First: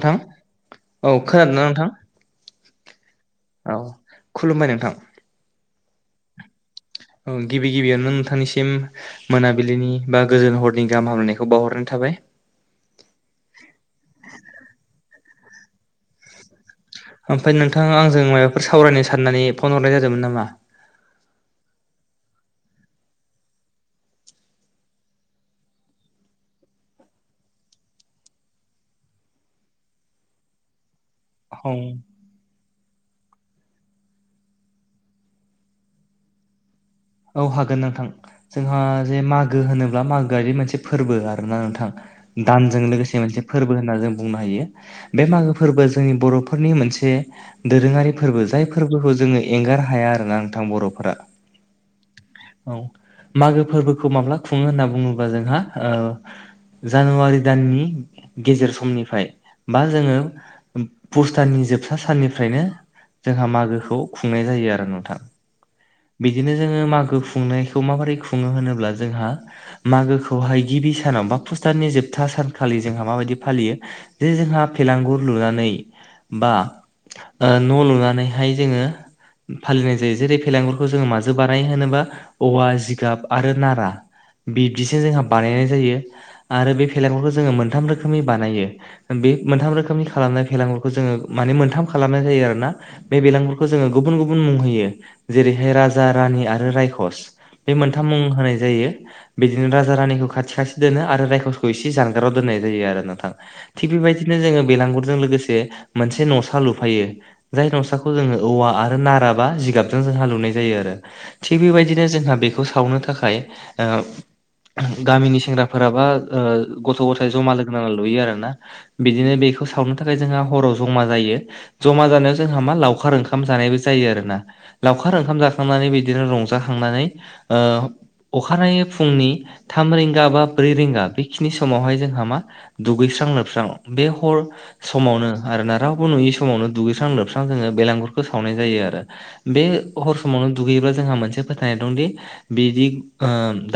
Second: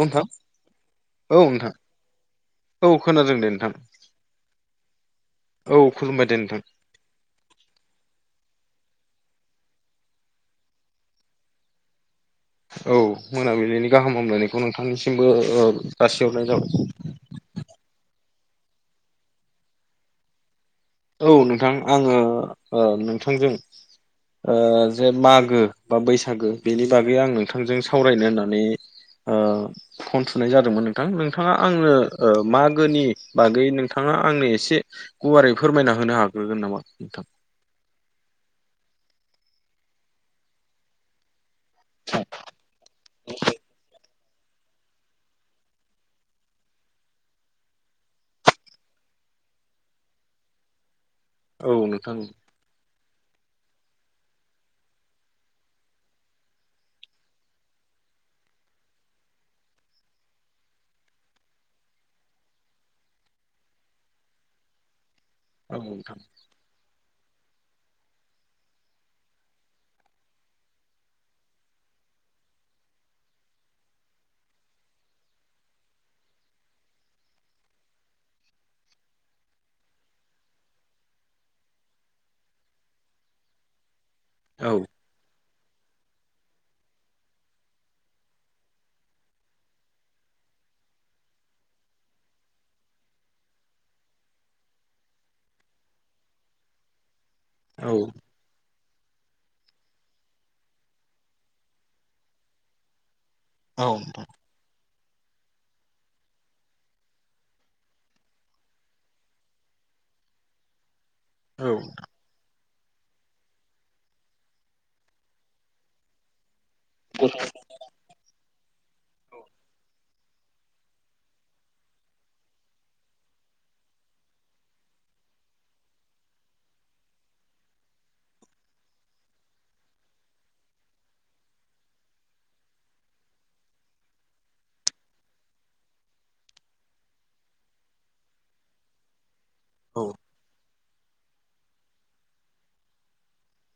औ नोंथां औ नोंथां औ खोनादों दे नोंथां औ खुलुमबाय नोंथां। औ खुलुमबाय दे नोंथां। ओं गिबि गिबियावनो नोंथांनिसिम मोनाबिलिनि बा गोजोन हरनि गाहाम हामलायनायखौ बावहरनानै थाबाय। औ मोनाबिलिनि गाहाम हामलायनायखौ नोंथांनिसिमबो ओ जासिहरनाय जाबाय। ओमफ्राय नोंथां आंजों माबाफोर सावरायनो साननानै फन हरनाय जादोंमोन नामा? औ नोंथां आङो ओ नोंथांजों ओ जे मागो बा बैसागु बेनि बागै आं नोंथांजों सावरायनो होननानै ओ फन थुनाय जादोंमोन नों थां नोंथाङा औ आंनो ओ मागोनि बागै नोंथाङा आंनो एसे गुवारै फोरमायना होनो हाग्रोगोन नामा नोंथां? औ हागोन नोंथां जोंहा जे मागो होनोब्ला मागोआदि मोनसे फोरबो आरो ना नोंथां दानजों लोगोसे मोनसे फोरबो होनना जों बुंनो हायो। बे मागो फोरबो जोंनि बर'फोरनि मोनसे दोरोङारि फोरबो जाय फोरबोखौ जोङो एंगार हाया आरोना नोंथां बर'फोरा। औ नोंथां औ। औ मागो फोरबोखौ माब्ला खुङो होनना बुङोब्ला जोंहा ओ जानुवारि दाननि गेजेर समनिफ्राय बा जोङो पुष दाननि जोबथा साननिफ्रायनो जोंहा मागोखौ खुंनाय जायो आरो नोंथां। औ नोंथां। बिदिनो जोङो मागो खुंनायखौ माबोरै खुङो होनोब्ला जोंहा मागोखौहाय गिबि सानाव बा पुष दाननि जोबथा सानखालि जोंहा माबायदि फालियो जे जोंहा फेलांगुर लुनानै बा ओ न' लुनानैहाय जोङो फालिनाय जायो जेरै फेलागुर खौ जोङो माजों बानाय होनोबा औवा जिगाब आरो नारा औ बिबदिसो जोंहा बानायनाय जायो आरो बे फेेलागुरखौ जोङो मोनथाम रोखोमनि बानायो। बे मोनथाम रोखोमनि खालामनाय फेलांगुरखौ जोङो माने मोनथाम खालामनाय जायो आरो ना। बे बेलांगुरखौ जोङो गुबुन गुबुन मुं होयो जेरै बे राजा रानि आरो रायखस बे औ मोनथाम मुं होनाय जायो। बिदिनो राजा रानिखौ खाथि खाथि दोनो आरो रायखसखौ इसे जानगाराव दोननाय जायो आरो नोंथां। थिग बेबायदिनो जोङो बेलांगुरजों लोगोसे मोनसे न'सा लुफायो जाय न'साखौ जोङो औवा आरो नाराबा जिगाबजों जोंहा लुनाय जायो आरो थिग औ बेबायदिनो जोंहा बे खौ सावनो थाखाय गामिनि सेंग्राफोरा बा ओ गथ' गथाय जमा लोगो नांनानै लुयो आरोना बिदिनो बेखौ सावनो थाखाय जोंहा हराव जमा जायो। जमा जानायाव जोंहा मा लावखार ओंखाम जानायबो जायो आरोना लावखार ओंखाम जा खांनानै बिदिनो रंजाखांनानै ओ अखानायै फुंनि थाम रिंगा बा ब्रै रिंगा बेखिनि समावहाय जोंहा मा दुगैस्रां लोबस्रां बे हर समावनो आरोना रावबो नुयि समावनो दुगैस्रां लोबस्रां जोङो बेलांगुरखौ सावनाय जायो आरो। बे औ हर समावनो दुगैयोब्ला जोंहा मोनसे फोथायनाय दं दि बिदि ओ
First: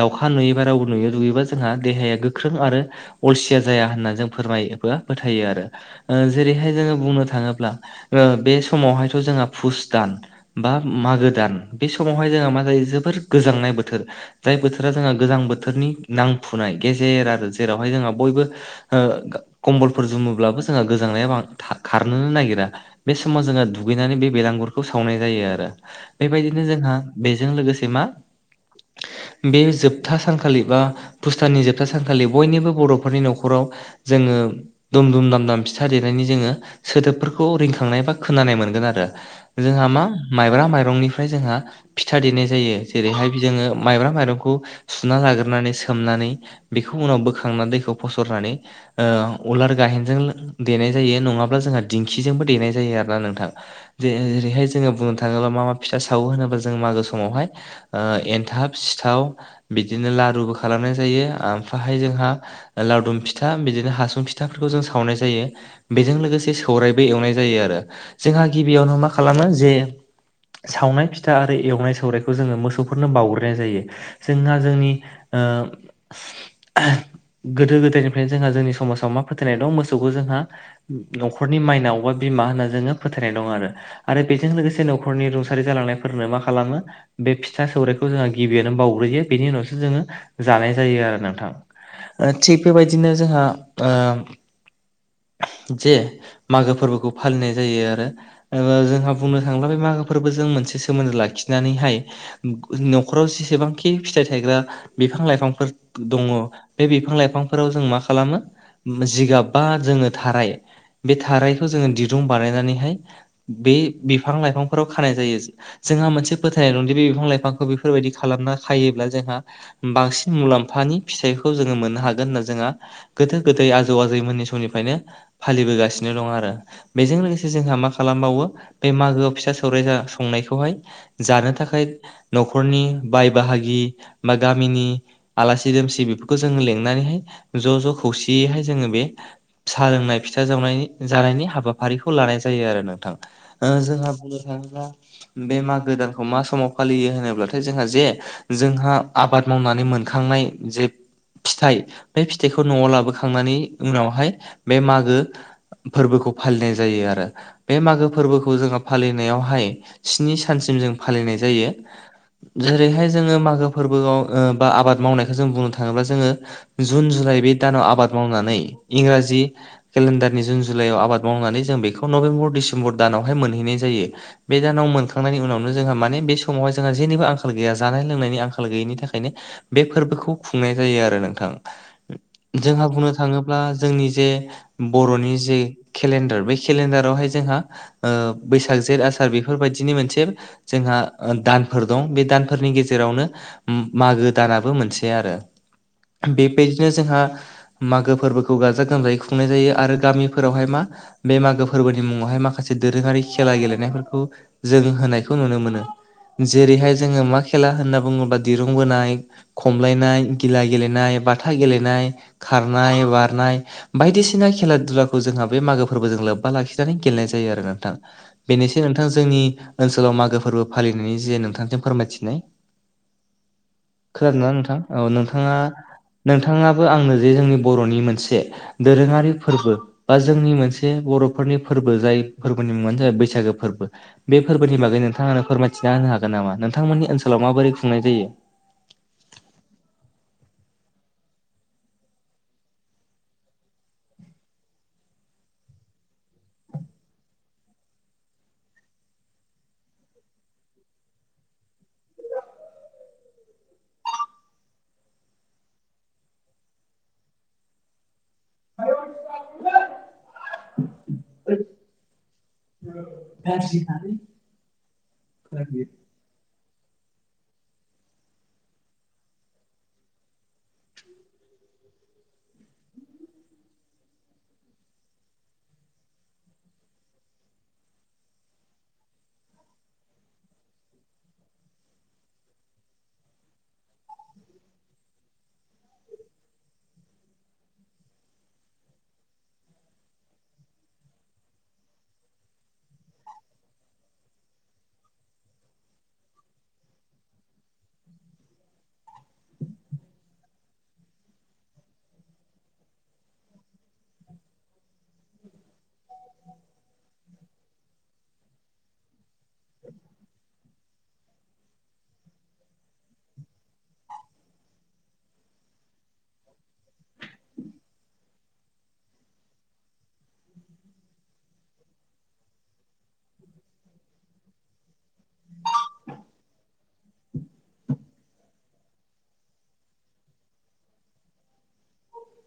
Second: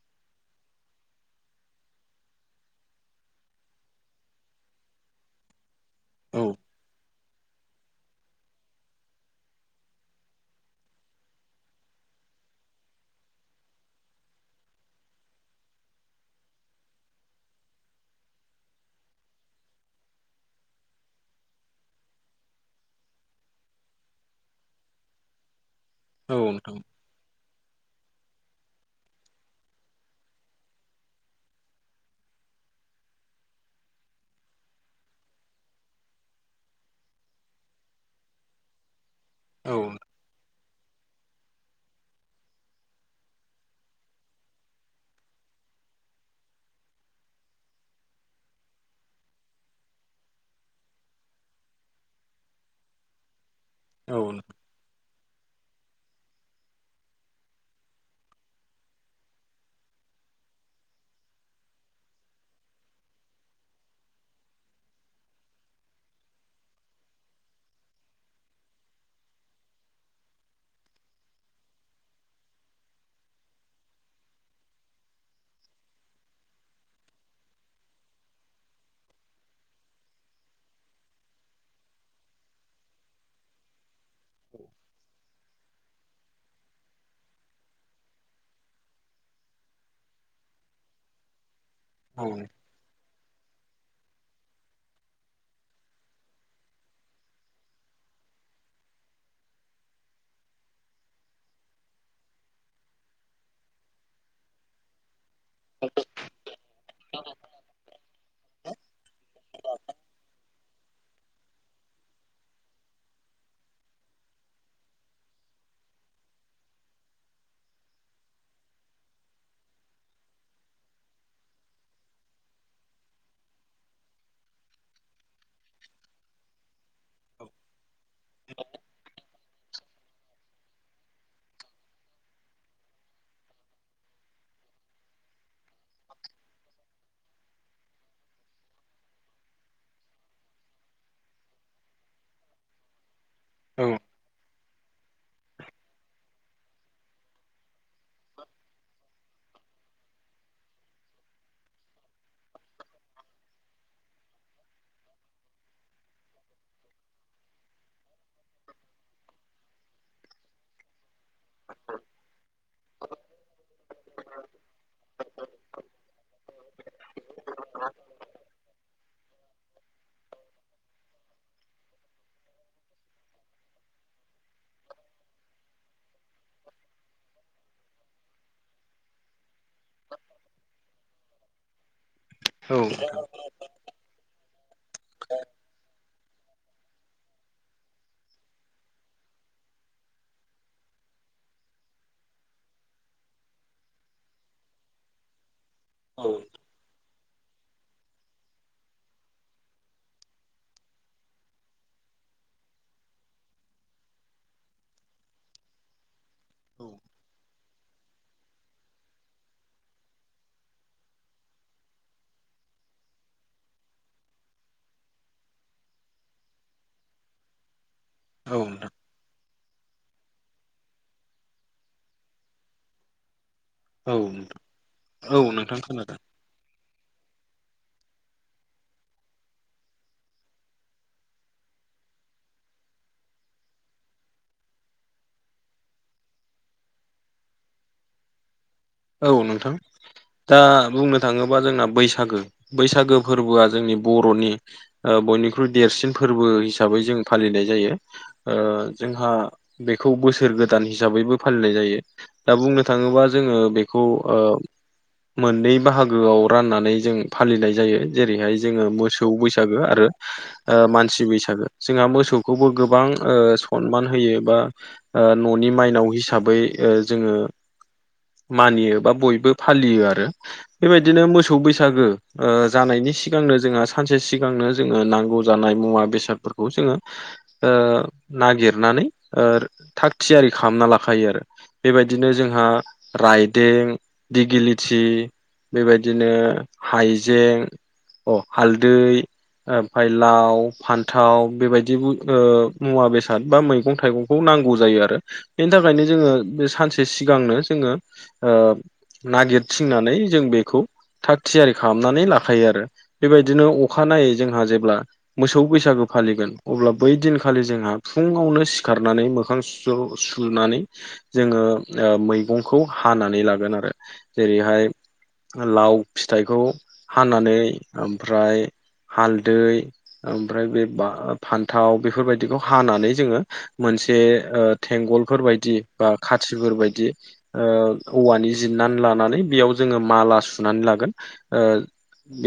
दाउखा नुयैबा रावबो नुयै दुगैयोबा जोंहा देहाया गोख्रों आरो अलसिया जाया होनना जों फोरमायो बा फोथायो आरो। ओ औ जेरैहाय जोङो बुंनो थाङोब्ला ओ बे समावहायथ' जोंहा फुस दान। बा मागो दान बे समावहाय जोंहा मा जायो जोबोर गोजांनाय बोथोर। जाय बोथोरा जोंहा गोजां बोथोरनि नांफुनाय गेजेर आरो जेरावहाय जोंहा बयबो ओ कम्बलफोर जुमोब्लाबो जोंहा गोजांनाया खारनोनो नागिरा। बे समाव जोङो दुगैनानै बे बेलांगुरखौ सावनाय जायो आरो औ बेबायदिनो नोंथां जोंहा बेजों लोगोसे मा बे जोबथा सानखालि बा फुस दाननि जोबथा सानखालि बयनिबो बर'फोरनि न'खराव जोङो। दुम दुम दाम दाम फिथा देनायनि जोङो सोदोबफोरखौ रिंखांनाय बा खोनानाय मोनगोन आरो जोंहा मा औ माइब्रा माइरंनिफ्राय जोंहा फिथा देनाय जायो जेरैहाय जोङो माइब्रा माइरंखौ सुना लाग्रोनानै सोमनानै बेखौ उनाव बोखांनानै दैखौ फसरनानै ओ उलार गाहेनजों देनाय जायो नङाब्ला जोंहा दिंखिजोंबो देनाय जायो आरोना नोंथां। औ जेरैहाय जोङो बुंनो थाङोब्ला मा मा फिथा सावो होनोब्ला जों मागो समावहाय ओ एनथाब, सिथाव बिदिनो लारुबो खालामनाय जायो ओमफ्रायहाय जोंहा लावदुम फिथा बिदिनो हासुं फिथाफोरखौ जों सावनाय जायो। बेजों लोगोसे सौरायबो एवनाय जायो आरो जोंहा गिबियावनो मा खालामो जे सावनाय फिथा आरो एवनाय सौरखौ जोङो मोसौफोरनो बावग्रोनाय जायो। जोंहा जोंनि ओ गोदो गोदायनिफ्रायनो जोंहा जोंनि समाजाव मा फोथायनाय दं मोसौखौ जोंहा न'खरनि माइनावबा बिमा होनना जोङो फोथायनाय दं आरो बेजों लोगोसे नख रुंसारि जालांनायफोरनो मा खालामो बे फिथा सौराइखौ जोंहा गिबियनो बावग्रोयो बेनि उनावसो जोङो जानाय जायो आरो नोंथां। औ थिग बेबायदिनो जोंहा ओ जे मागो फोरबोखौ फालिनाय जायो आरो। जोंहा बुंनो थांला बे मागोफोरबो जों मोनसे सोमोन्दो लाखिनानैहाय न'खराव जेसेबांखि फिथाइ थायग्रा बिफां लाइफांफोर दङ बे बिफां लाइफांफोराव जों मा खालामो जिगाब बा जोङो थाराय बे थारायखौ जोङो दिरुं बानायनानैहाय बे बिफां लाइफांफोराव खानाय जायो। जोंहा मोनसे फोथायनाय दंदि बे बिफां लाइफांखौ बेफोरबायदि खालामना खायोब्ला जोंहा बांसिन मुलाम्फानि फिथाइखौ जोङो मोननो हागोन होनना जोंहा गोदो गोदै आजौ आजौमोननि समनिफ्रायनो फालिबोगासिनो दं आरो बेजों लोगोसे जोंहा मा खालामबावो बे मागोआव फिथा सौरायसा संनायखौहाय जानो थाखाय न'खरनि बाय बाहागि बा गामिनि आलासि दुमसि बेफोरखौ जोङो लिंनानैहाय ज' ज' खौसेयैहाय जोङो बे फिसा लोंनाय फिथा जाव जानायनि हाबाफारिखौ लानाय जायो आरो नोंथां। औ जोंहा बुंनो थाङोब्ला बे मागो दानखौ मा समाव फालियो होनोब्लाथाय जोंहा जे जोंहा आबाद मावनानै मोनखांनाय जे फिथाइ बे फिथाइखौ न'आव लाबोखांनानै उनावहाय बे मागो फोरबोखौ फालिनाय जायो आरो ।बे मागो फोरबोखौ जोङो फालिनो नायावहाय स्नि साननिम जों फालिनाय जायो ।जेरैहाय जोङो मागो फोरबोआव ओ बा आबाद मावनायखौ जों बुंनो थाङोब्ला जोङो जुन जुलाइ बे दानाव आबाद मावनानै इंराजि केलेन्डारनि जुन जुलाइआव आबाद मावनानै जों बेखौ नभेम्बर डिसेम्बर दानावहाय मोनहैनाय जायो। बे दानाव मोनखांनायनि उनावनो जोंहा माने बे समावहाय जोंहा जेनिबो आंखाल गैया जानाय लोंनायनि आंखाल गैयिनि थाखाय खायनो बे फोरबोखौ खुंनाय जायो आरो नोंथां औ ।जोंहा बुंनो थाङो ब्ला जोंनि जे बर'नि जे केलेनडार बे केलेनडारावहाय जोंहा ओ बैस जेट आसार बेफोरबायदिनि मोनसे जोंहा दानफोर दं बे दानफोरनि गेजेरावनो मागो दानाबो मोनसे आरो। औ बेबायदिनो जोंहा मागो फोरबोखौ गाजा गोमजायै खुंनाय जायो आरो गामिफोरावहाय मा बे मागो फोरबोनि मुङावहाय माखासे दोरोङारि खेला गेलेनायफोरखौ जों होनायखौ नुनो मोनो। जेरैहाय जोङो मा खेला होनना बुङोब्ला दिरुंबोनाय खमलायनाय, गिला गेलेनाय, बाथा गेलेनाय, खारनाय, बारनाय बायदिसिना खेला दुलाखौ जोंहा बे मागो फोरबोजों लोब्बा लाखिनानै गेलेनाय जायो आरो नोंथां। बेनोसै नोंथां जोंनि ओनसोलाव मागो फोरबो फालिनायनि जे नोंथांजों फोरमायथिनाय खोनादों ना नोंथां औ नोंथाङा नोंथां खोनादों नोंथाङाबो आंनो जे जोंनि बर'नि मोनसे दोरोङारि फोरबो बा जोंनि मोनसे बर'फोरनि फोरबो जाय फोरबो गुबनि मुङानो जाबाय बैसागो फोरबो। बे फोरबोनि बागै नोंथाङा फोरमायथिना होनो हागोन नामा नोंथांमोननि ओनसोलाव माबोरै खुंनाय जायो? औ नोंथां। दा बुंनो थाङोबा जोंना बैसागो बैसागो फोरबोआ जोंनि बर'नि ओ बयनिख्रुइ देरसिन फोरबो हिसाबै जों फालिनाय जायो ओ जोंहा बेखौ बोसोर गोदान हिसाबैबो फालिनाय जायो दा बुंनो थाङोबा जोङो बे खौ ओ मोननै बाहागोआव राननानै जों फालिनाय जायो जेरैहाय जोङो मोसौ बैसागो आरो मानसि बैसागो जोंहा मोसौखौबो गोबां सनमान होयो बा ओ न'नि माइनाव हिसाबै जोङो मानियो बा बयबो फालियो आरो बेबायदिनो मोसौ बैसागो ओ जानायनि सिगांनो जोंहा सानसे सिगांनो जोङो नांगौ जानाय मुवा बेसादफोरखौ जोङो ओ नागिरनानै थाग थियारि खालामना लाखायो आरो बेबायदिनो जोंहा राइडें दिगिलिटि बेबायदिनो हाइजें अ हालदै ओमफाय लाव फान्थाव बेबायदिबो मुवा बेसाद बा मैगं थाइगं खौ नांगौ जायो आरो बेनि थाखायनो जोङो बे सानसे सिगांनो जोङो नागिरथिंनानै जों बेखौ थाग थियारि खालामनानै लाखायो आरो बेबायदिनो अखा नायै जोंहा जेब्ला मोसौ बैसागो फालिगोन अब्ला बै दिनखालि जोंहा फुङावनो सिखारनानै मोखां सुनानै ओ जोङो मैगं खौ हानानै लागोन आरो जेरैहाय लाव फिथाइखौ हानानै ओमफ्राय हालदै ओमफ्राय बे फान्थाव बेफोरबायदिखौ हानानै जोङो मोनसे ओ थेंगलफोर बायदि बा खाथिफोर बायदि औवानि जिरनानै लानानै बेयाव जोङो माला सुनानै लागोन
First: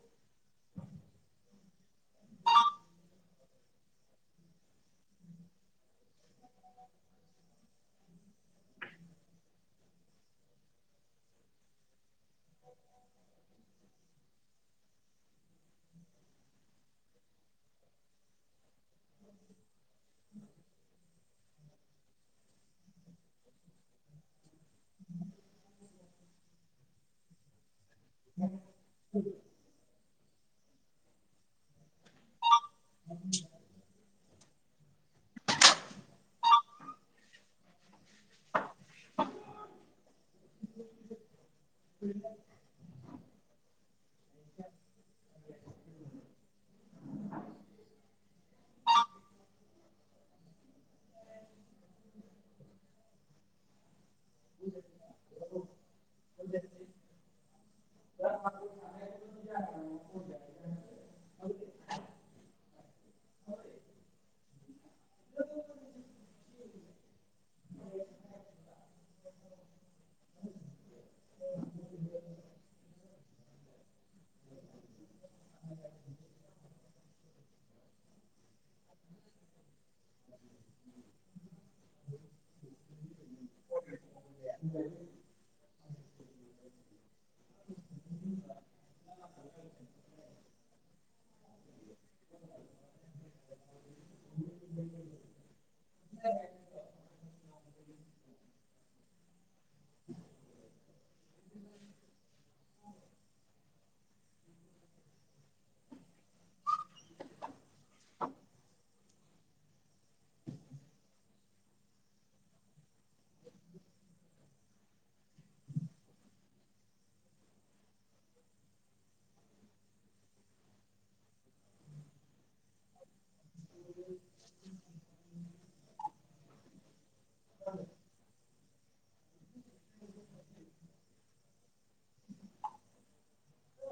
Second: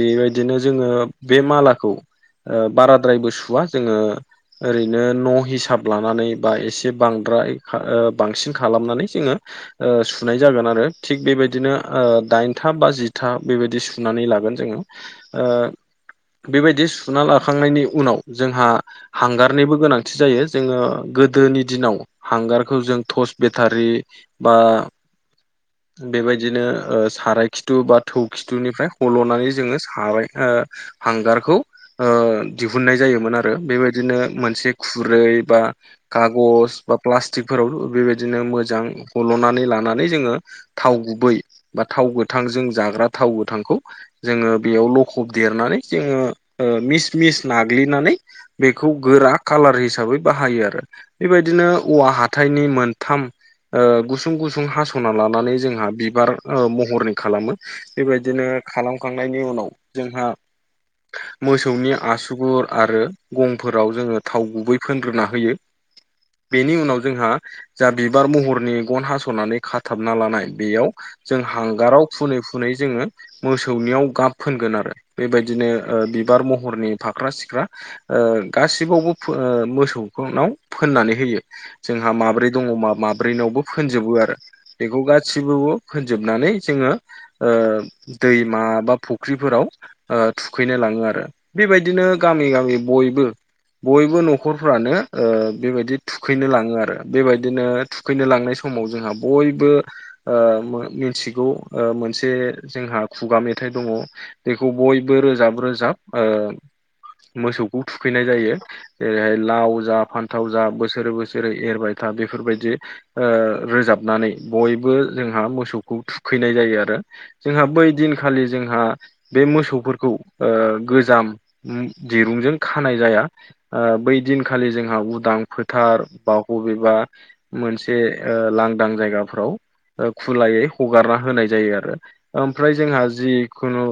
बेबायदिनो जोङो बे मालाखौ ओ बाराद्रायबो सुवा जोङो ओरैनो न' हिसाब लानानै बा एसे बांद्राय बांसिन खालामनानै जोङो सुनाय जागोन आरो थिग बेबायदिनो दाइनथा बा जिथा बेबायदि सुनानै लागोन जोङो ओ बेबायदि सुना लाखांनायनि उनाव जोंहा हांगारनिबो गोनांथि जायो जोङो गोद गोदोनि दिनाव हांगारखौ जों टर्स बेटारि ओ बेबायदिनो ओ साराय खिथु बा थौ खिथुनिफ्राय हल'नानै जोङो साबाय हांगारखौ दिहुननाय जायोमोन आरो बेबायदि बिदिनो मोनसे खुरै बा खागज बा प्लास्टिकफोरावथ' बेबायदिनो मोजां हल'नानै लानानै जोङो थाव गुबै बा थाव गोथांजों जाग्रा थाव गोथांखौ जोङो बेयाव लखब देरनानै जोङो मिस मिस नाग्लिनानै बेखौ गोरा कालार हिसाबै बाहायो आरो बेबायदिनो औवा हाथाइनि मोनथाम ओ गुसुं गुसुं हास'ना लानानै जोंहा बिबार महरनि खालामो बेबायदिनो खालामखांनायनि उनाव जोंहा मोसौनि आसुगुर आरो गंफोराव जोङो थाव गुबै फोनग्रोना होयो बेनि उनाव जोंहा जा बिबार महर मेगन हास'नानै खाथाबना लानाय बेयाव जों हांगाराव फुनै फुनै जोङो मोसौनियाव गाब फोनगोन आरो बेबायदिनो बिबार महरनि फाख्रा सिख्रा ओ गासिबावबो ओ मोसौ नाव फोननानै होयो जोंहा माब्रै दङ मा बयनावबो फोनजोबो आरो बेखौ गासिबो होनजोबनानै जोङो दैमा बा फुख्रिफोराव ओ थुखैनो लाङो आरो बेबायदिनो गामि गामि बयबो बयबो न'खरफ्रानो ओ बेबायदि थुखैनो लाङो आरो बेबायदिनो थुखैनो लांनाय समाव जोंहा बयबो ओ मिथिगौ मोनसे जोंहा खुगा मेथाइ दङ बेखौ बयबो रोजाब रोजाब मोसौखौ थुखैनाय जायो जेरैहाय लाव जा फान्थाव जा बोसोरै बोसोरै एरबाय था बेफोरबायदि ओ रोजाबनानै बयबो जोंहा मोसौखौ थुखैनाय जायो आरो जोंहा बै दिनखालि जोंहा बे मोसौफोरखौ गोजाम दिरुंजों खानाय जाया बै दिनखालि जोंहा उदां फोथार बा बबेबा मोनसे लांदां जायगाफोराव खुलायै हगारना होनाय जायो आरो ओमफ्राय जोंहा जिखुनु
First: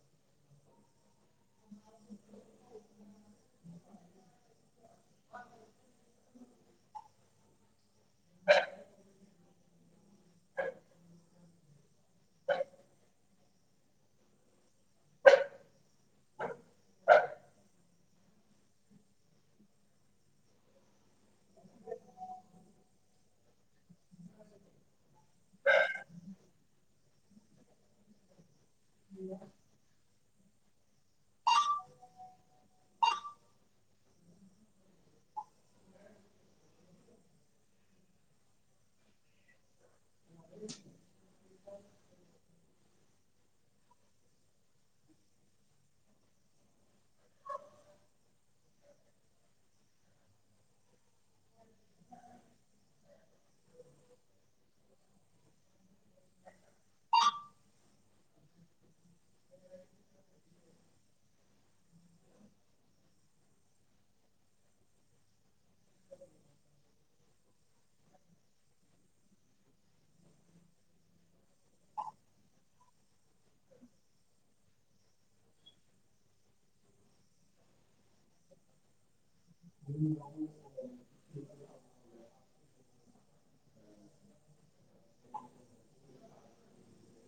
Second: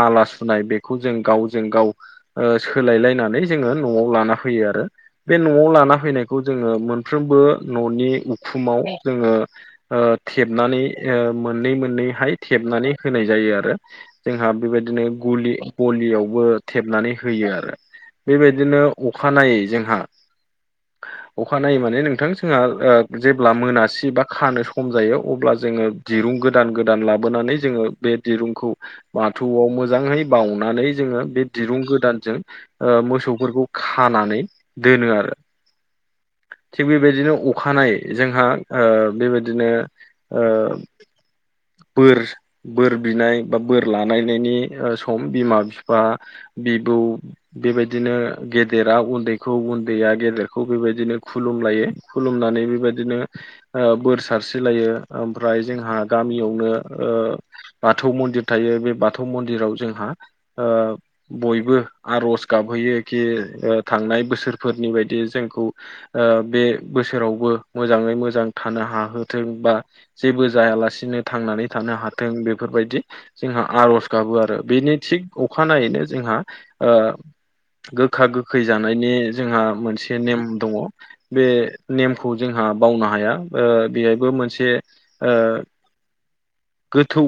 माला सुनाय बेखौ जों गावजों गाव सोलायलायनानै जोङो न'आव लाना होयो आरो बे न'आव लाना फैनायखौ जोङो मोनफ्रोमबो न'नि उखुमाव जोङो थेबनानै मोननै मोननैहाय थेबनानै होनाय जायो आरो जोंहा बेबायदिनो गलियावबो थेबनानै होयो आरो बेबायदिनो अखा नायै जोंहा अखानायनायै माने नोंथां जोंहा जेब्ला मोनासि बा खानो सम जायो अब्ला जोङो दिरुं गोदान गोदान लाबोनानै जोङो बे दिरुंखौ बाथौआव मोजाङै बावउनानै जोङो बे दिरुं गोदानजों मोसौफोरखौ खानानै दोनो आरो थिग बेबायदिनो अखानाय जोंहा बेबायदिनो ओ बोर बोर बिनाय बा बोर लानायनायनि सम बिमा बिफा बिबौ बेबायदिनो गेदेरा उन्दैखौ उन्दैया गेदेरखौ खुलुमनानै बेबायदिनो बोर सारस्रिलायो ओमफ्राय जोंहा गामियावनो बाथौ मन्दिर थायो बे बाथौ मन्दिराव जोंहा ओ बयबो आर'ज गाबहैयो कि थांनाय बोसोरफोरनि बायदि जोंखौ बे बोसोरावबो मोजाङै मोजां थानो हाहोथों बा जेबो जायालासिनो थांनानै थानो हाथों बेफोरबायदि जोंहा आर'ज गाबो आरो बेनि थिग अखानायैनो जोंहा ओ गोखा गोखै जानायनि जोंहा मोनसे नेम दङ बे नेमखौ जोंहा बावनो हाया ओ बेहायबो मोनसे ओ गोथौ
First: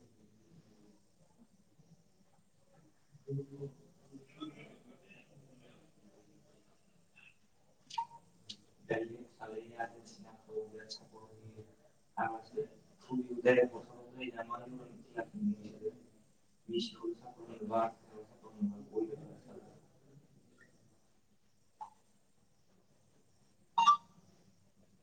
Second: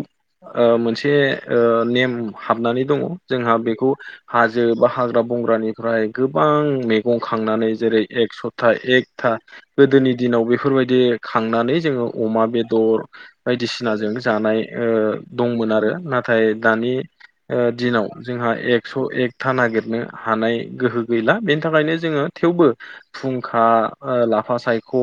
ओ मोनसे ओ नेम हाबनानै दङ जोंहा बेखौ हाजो बा हाग्रा बंग्रानिफ्राय गोबां मैगं खांनानै जेरै एक स'था एकथा गोदोनि दिनाव बेफोरबायदि खांनानै जोङो अमा बेदर बायदिसिनाजों जानाय दंमोन आरो नाथाय दानि दिनाव जोंहा एकस' एकथा नागिरनो हानाय गोहो गैला बेनि थाखायनो जोङो थेवबो फुंखा लाफा सायख'